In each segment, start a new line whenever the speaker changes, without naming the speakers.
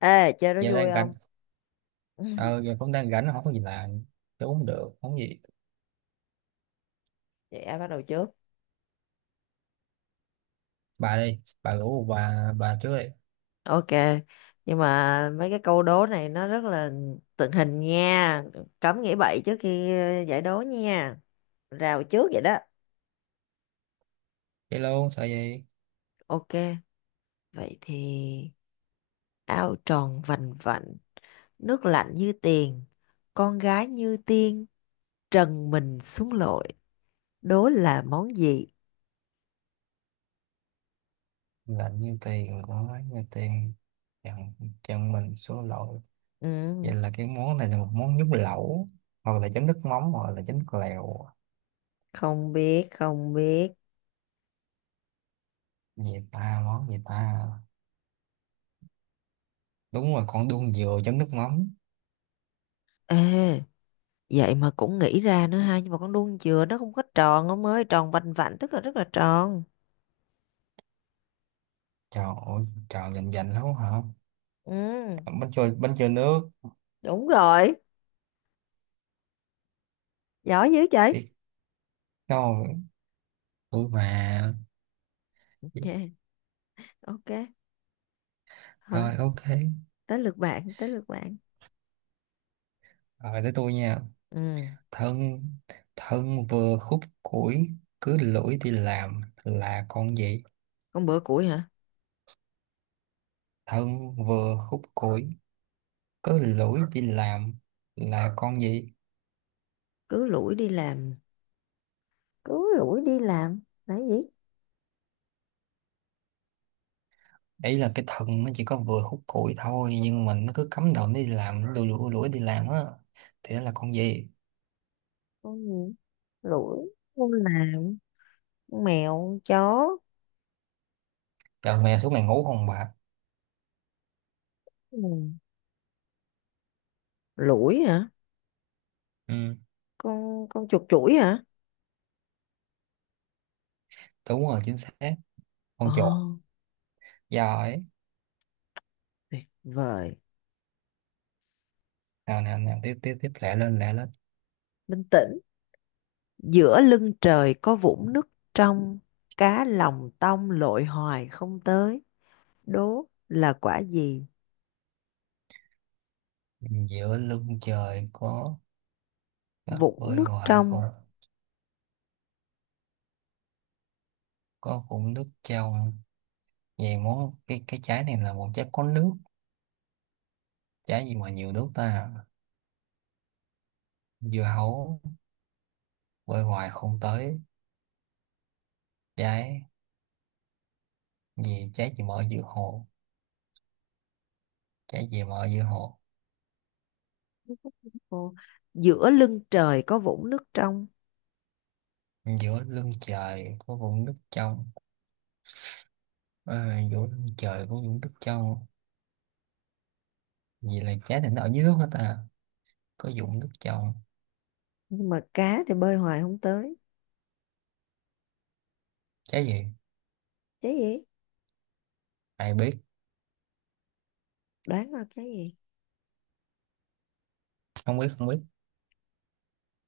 Ê, chơi đó
Giờ
vui
đang rảnh.
không?
Ờ, giờ cũng đang rảnh, không có gì làm. Tôi uống được không gì?
Vậy ai bắt đầu trước?
Bà đi, bà rủ bà trước đi.
Ok, nhưng mà mấy cái câu đố này nó rất là tượng hình nha. Cấm nghĩ bậy trước khi giải đố nha. Rào trước vậy đó.
Đi luôn, sợ gì.
Ok, vậy thì ao tròn vành vạnh, nước lạnh như tiền, con gái như tiên, trần mình xuống lội, đố là món gì?
Lạnh như tiền mà nói như tiền. Chẳng chẳng mình số lỗi.
Ừ,
Vậy là cái món này là một món nhúng lẩu, hoặc là chấm nước mắm hoặc là chấm nước lèo.
không biết, không biết.
Gì ta, món gì ta? Đúng rồi, con đuông dừa chấm nước mắm.
Ê, vậy mà cũng nghĩ ra nữa ha, nhưng mà con đuông dừa nó không có tròn ông ơi, tròn vành vạnh tức là rất là tròn.
Trời ơi trời, dành dành lắm hả?
Ừ,
Bánh trôi, bánh trôi nước.
đúng rồi, giỏi dữ vậy.
Biết đâu, tôi mà.
Ok, ok, thôi,
Rồi, ok.
tới lượt bạn.
Rồi tới tôi nha.
Ừ,
Thân thân vừa khúc củi, cứ lủi đi làm, là con gì?
con bữa củi hả?
Thân vừa khúc củi, cứ lủi đi làm, là con gì?
Cứ lủi đi làm, cứ lủi đi làm là cái gì?
Ấy là cái thân nó chỉ có vừa khúc củi thôi, nhưng mà nó cứ cắm đầu nó đi làm, nó lủi lủi lủi đi làm á, thì nó là con gì?
Con gì? Lủi, con làm, con mèo, con chó.
Giờ mẹ suốt ngày ngủ không bà?
Ừ. Lủi hả?
Ừ.
Con chuột chuỗi hả?
Đúng rồi, chính xác, con
Ồ,
chuột. Giỏi.
tuyệt vời.
Nào nào nào, tiếp tiếp tiếp, lẹ lên lẹ lên.
Bình tĩnh. Giữa lưng trời có vũng nước trong, cá lòng tông lội hoài không tới. Đố là quả gì?
Giữa lưng trời có,
Vũng
bơi
nước
hoài
trong.
không, có vũng nước trong. Vậy món, cái trái này là một trái có nước. Trái gì mà nhiều nước ta? Dưa hấu. Bơi hoài không tới. Trái gì? Trái gì mà ở giữa hồ? Trái gì mà ở giữa hồ?
Ồ, giữa lưng trời có vũng nước trong,
Giữa lưng trời có vũng nước trong. À, giữa lưng trời có vũng nước trong. Vì là trái này nó ở dưới nước hết à, có vũng nước trong.
nhưng mà cá thì bơi hoài không tới.
Trái gì?
Trái gì?
Ai biết.
Đoán coi trái gì?
Không biết, không biết.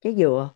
Trái dừa.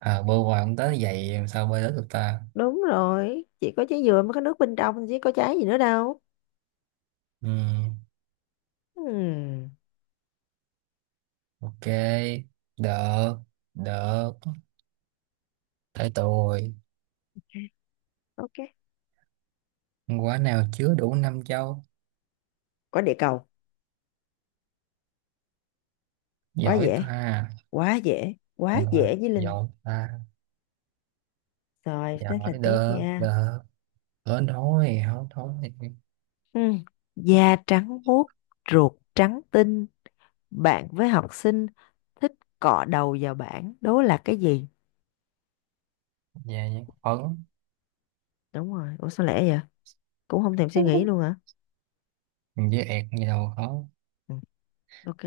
À, bơi hoài không tới, vậy làm sao bơi tới được ta?
Đúng rồi, chỉ có trái dừa mới có nước bên trong, chứ có trái gì nữa đâu.
Ừm,
Hmm,
ok, được, được. Tới tôi.
ok.
Quả nào chứa đủ năm châu?
Quả địa cầu. Quá
Giỏi
dễ,
ta.
quá dễ,
Ừ,
quá dễ với Linh.
giỏi ta.
Rồi, thế là
Giỏi
tiếp
đơ
nha.
đơ. Hớn thôi.
Ừ. Da trắng muốt, ruột trắng tinh, bạn với học sinh thích cọ đầu vào bảng, đố là cái gì?
Về những phấn.
Đúng rồi, ủa sao lẽ vậy? Cũng không thèm suy nghĩ luôn hả?
Với ẹt gì đâu khó.
Ừ. Ok,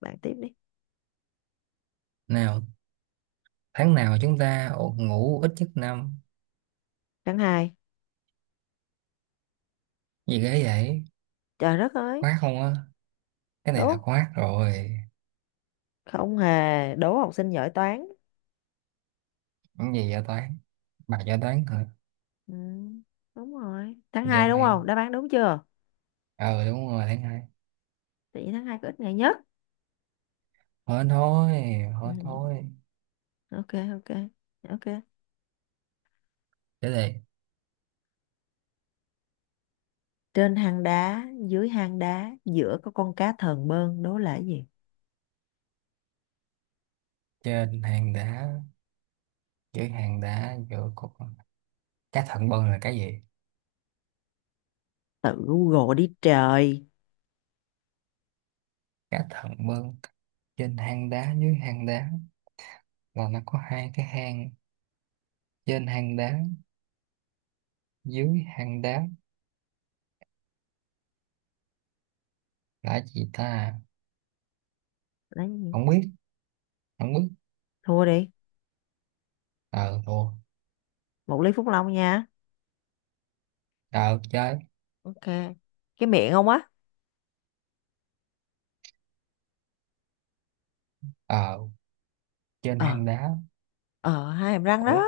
bạn tiếp đi.
Nào. Tháng nào chúng ta ngủ ít nhất năm?
Tháng hai.
Gì ghê vậy.
Trời đất ơi,
Khoát không á? Cái này
đố,
là khoát rồi.
không hề, đố học sinh giỏi toán.
Cái gì vậy, toán? Bà cho toán hả?
Ừ. Đúng rồi, tháng
Dã
2 đúng không?
man.
Đáp án đúng chưa?
Ờ đúng rồi, tháng hai.
Tại vì tháng 2 có ít ngày nhất.
hớn thôi
Ừ.
hớn thôi
Ok, ok, ok.
Để đây.
Trên hang đá, dưới hang đá, giữa có con cá thờn bơn, đố là cái gì?
Trên hàng đá, dưới hàng đá, giữa cục cá thận bơn, là cái gì?
Tự Google đi trời.
Cả thận mương. Trên hang đá, dưới hang đá, là nó có hai cái hang. Trên hang đá, dưới hang đá, là gì ta?
Đấy,
Không biết, không biết.
thua đi,
Ờ thua.
một ly Phúc Long nha.
Ờ chơi.
Ok, cái miệng không á.
Ờ. Trên
Ờ,
hang đá.
ờ, hai hàm răng đó.
Ủa.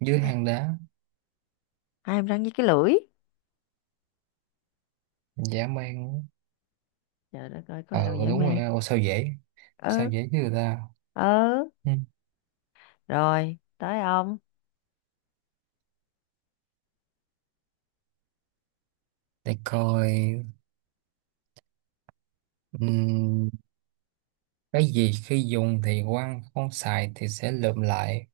Dưới
Ha,
hang đá.
hai hàm răng với cái lưỡi.
Dã man.
Trời đất ơi, có
Ờ
ai đâu dễ
đúng rồi,
mê.
ủa sao dễ. Sao
Ừ,
dễ chứ người ta.
ừ,
Ừ.
rồi tới ông.
Để coi. Ừm, cái gì khi dùng thì quăng, không xài thì sẽ lượm lại?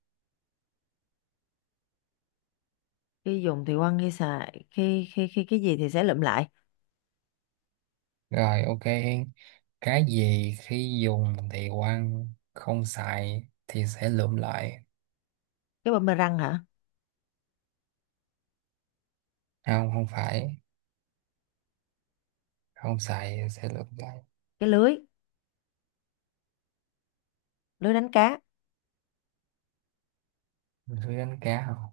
Khi dùng thì quăng, khi xài khi khi khi cái gì thì sẽ lụm lại?
Rồi ok Hiên. Cái gì khi dùng thì quăng, không xài thì sẽ lượm lại.
Cái răng hả?
Không, không phải. Không xài thì sẽ lượm lại.
Cái lưới, lưới đánh cá.
Lưới đánh cá không?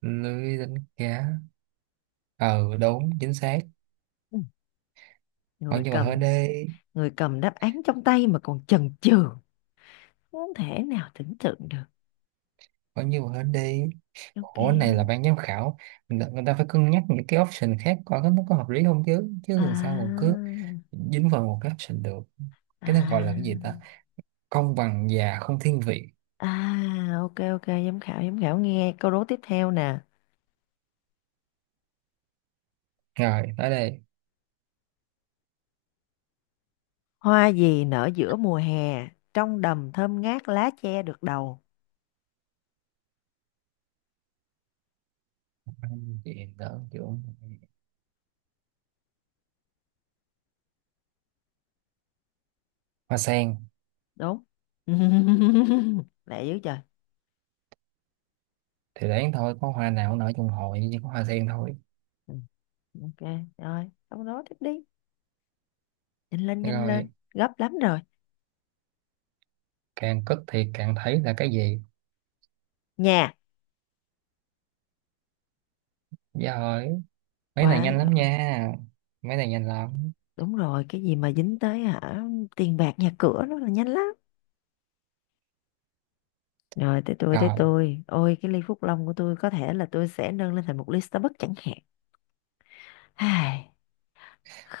Lưới đánh cá. Ừ đúng, chính xác.
Ừ,
Coi
người
như mà hên
cầm
đi.
người cầm đáp án trong tay mà còn chần chừ, không thể nào tưởng tượng được.
Coi như mà hên đi. Khổ này là
Ok,
ban giám khảo. Người người ta phải cân nhắc những cái option khác coi nó có hợp lý không chứ. Chứ
à,
làm sao mà cứ dính vào một cái option được.
à.
Cái đó gọi là cái gì ta? Công bằng và không thiên vị.
À, ok, ok, giám khảo, giám khảo nghe câu đố tiếp theo nè.
Rồi, tới đây.
Hoa gì nở giữa mùa hè, trong đầm thơm ngát lá che được đầu.
Thì đó kiểu hoa sen.
Đúng. Lẹ dữ trời.
Thì đáng thôi, có hoa nào cũng nở trong hội, chỉ có hoa sen thôi.
Ừ, ok, rồi, câu đố tiếp đi. Nhanh lên, nhanh lên,
Rồi.
gấp lắm rồi.
Càng cất thì càng thấy là cái gì?
Nhà.
Dạ rồi. Mấy này
Quá
nhanh lắm
giỏi.
nha. Mấy này nhanh lắm.
Đúng rồi, cái gì mà dính tới hả, tiền bạc nhà cửa nó là nhanh lắm. Rồi tới tôi tới
Rồi.
tôi. Ôi cái ly Phúc Long của tôi có thể là tôi sẽ nâng lên thành một ly Starbucks chẳng hạn. Ai,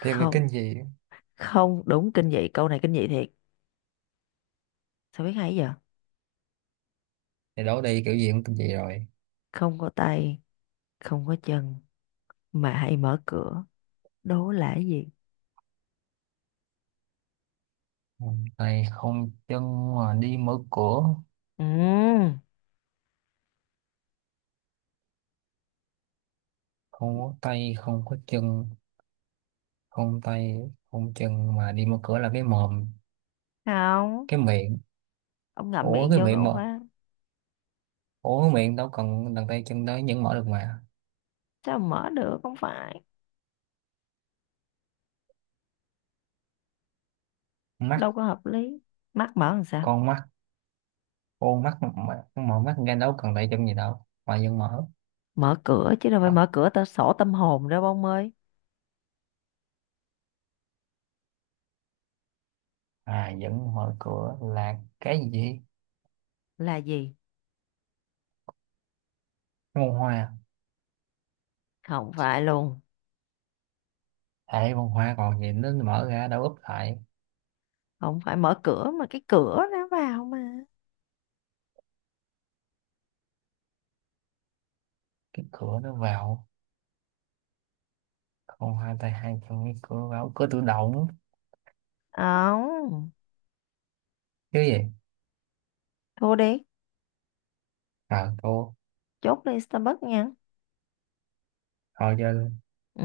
Tiếp là kinh dị.
không đúng, kinh dị, câu này kinh dị thiệt, sao biết hay giờ.
Thì đổ đi kiểu gì cũng kinh dị rồi.
Không có tay, không có chân mà hay mở cửa, đố là cái gì?
Không tay không chân mà đi mở cửa.
Ừ,
Không có tay không có chân. Không tay không chân mà đi mở cửa, là cái mồm.
không,
Cái miệng.
ông ngậm
Ủa
miệng
cái
vô cái
miệng
ổ
mà.
khóa
Ủa cái miệng đâu cần đằng tay chân đó vẫn mở được mà.
sao mà mở được, không phải,
Mắt,
đâu có hợp lý, mắt mở làm sao
con mắt. Ô mắt mà- mờ mắt ra đâu cần tại chân gì đâu mà vẫn mở.
mở cửa, chứ đâu phải
À,
mở cửa ta sổ tâm hồn đâu ông ơi.
à vẫn mở cửa là cái gì?
Là gì?
Bông hoa.
Không phải luôn,
Hệ bông hoa còn gì, nó mở ra đâu úp lại.
không phải mở cửa mà cái cửa nó vào mà.
Cái cửa nó vào. Bông hoa tay hai chân, cái cửa vào, cửa tự động
Không,
chứ gì.
thua đi,
À cô.
chốt đi Starbucks nha.
Thôi chơi luôn.
Ừ,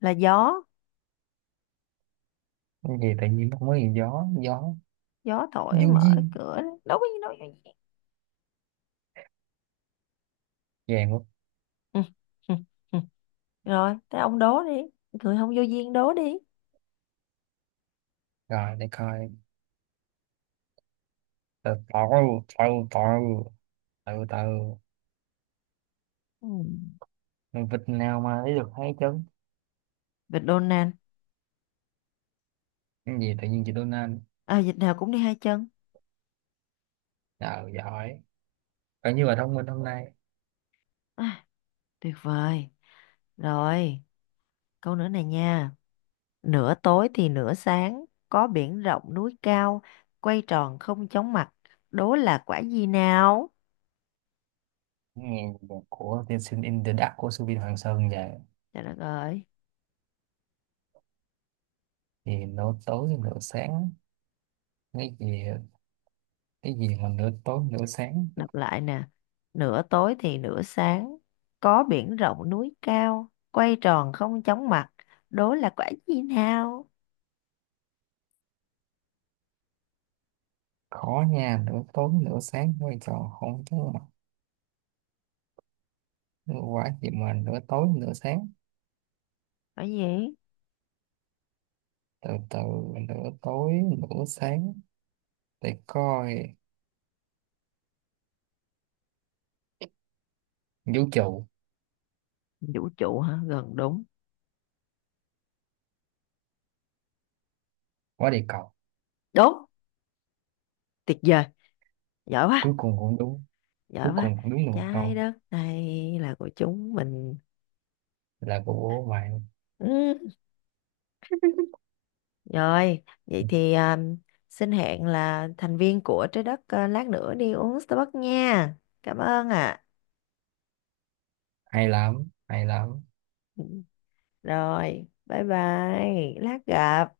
là gió,
Cái gì tự nhiên không có gì, gió gió.
gió thổi
Du
mở
duyên.
cửa đấy. Đố cái gì? Đố cái gì?
Vàng quá.
Ừ. Ừ. Ừ. Rồi tới ông đố đi, người không vô duyên đố đi.
Rồi để coi. Từ từ từ từ từ từ
Ừ.
Mình vịt nào mà lấy được hai chân?
Vịt Donald.
Cái gì tự nhiên chị Donna.
À, vịt nào cũng đi hai chân.
Nào giỏi. Và như ở thông minh hôm nay.
À, tuyệt vời. Rồi, câu nữa này nha. Nửa tối thì nửa sáng, có biển rộng núi cao, quay tròn không chóng mặt, đố là quả gì nào?
Nghe nhạc của tiên sinh In The Dark của Subin Hoàng Sơn về.
Trời đất ơi.
Thì nửa tối nửa sáng. Cái gì? Cái gì mà nửa tối nửa sáng?
Đọc lại nè. Nửa tối thì nửa sáng, có biển rộng núi cao, quay tròn không chóng mặt, đố là quả gì nào?
Khó nha, nửa tối nửa sáng, quay trò không thú mặt. Quá gì mà nửa tối nửa sáng?
Quả gì?
Từ từ. Nửa tối, nửa sáng. Để coi. Vũ trụ.
Vũ trụ hả? Gần đúng.
Quá địa cầu.
Đúng, tuyệt vời. Giỏi
Cuối
quá,
cùng cũng đúng.
giỏi
Cuối
quá.
cùng cũng đúng một
Trái
câu.
đất này là của chúng mình.
Là của bạn.
Ừ. Rồi, vậy thì xin hẹn là thành viên của trái đất lát nữa đi uống Starbucks nha. Cảm ơn ạ.
Hay lắm, hay lắm.
Ừ. Rồi, bye bye, lát gặp.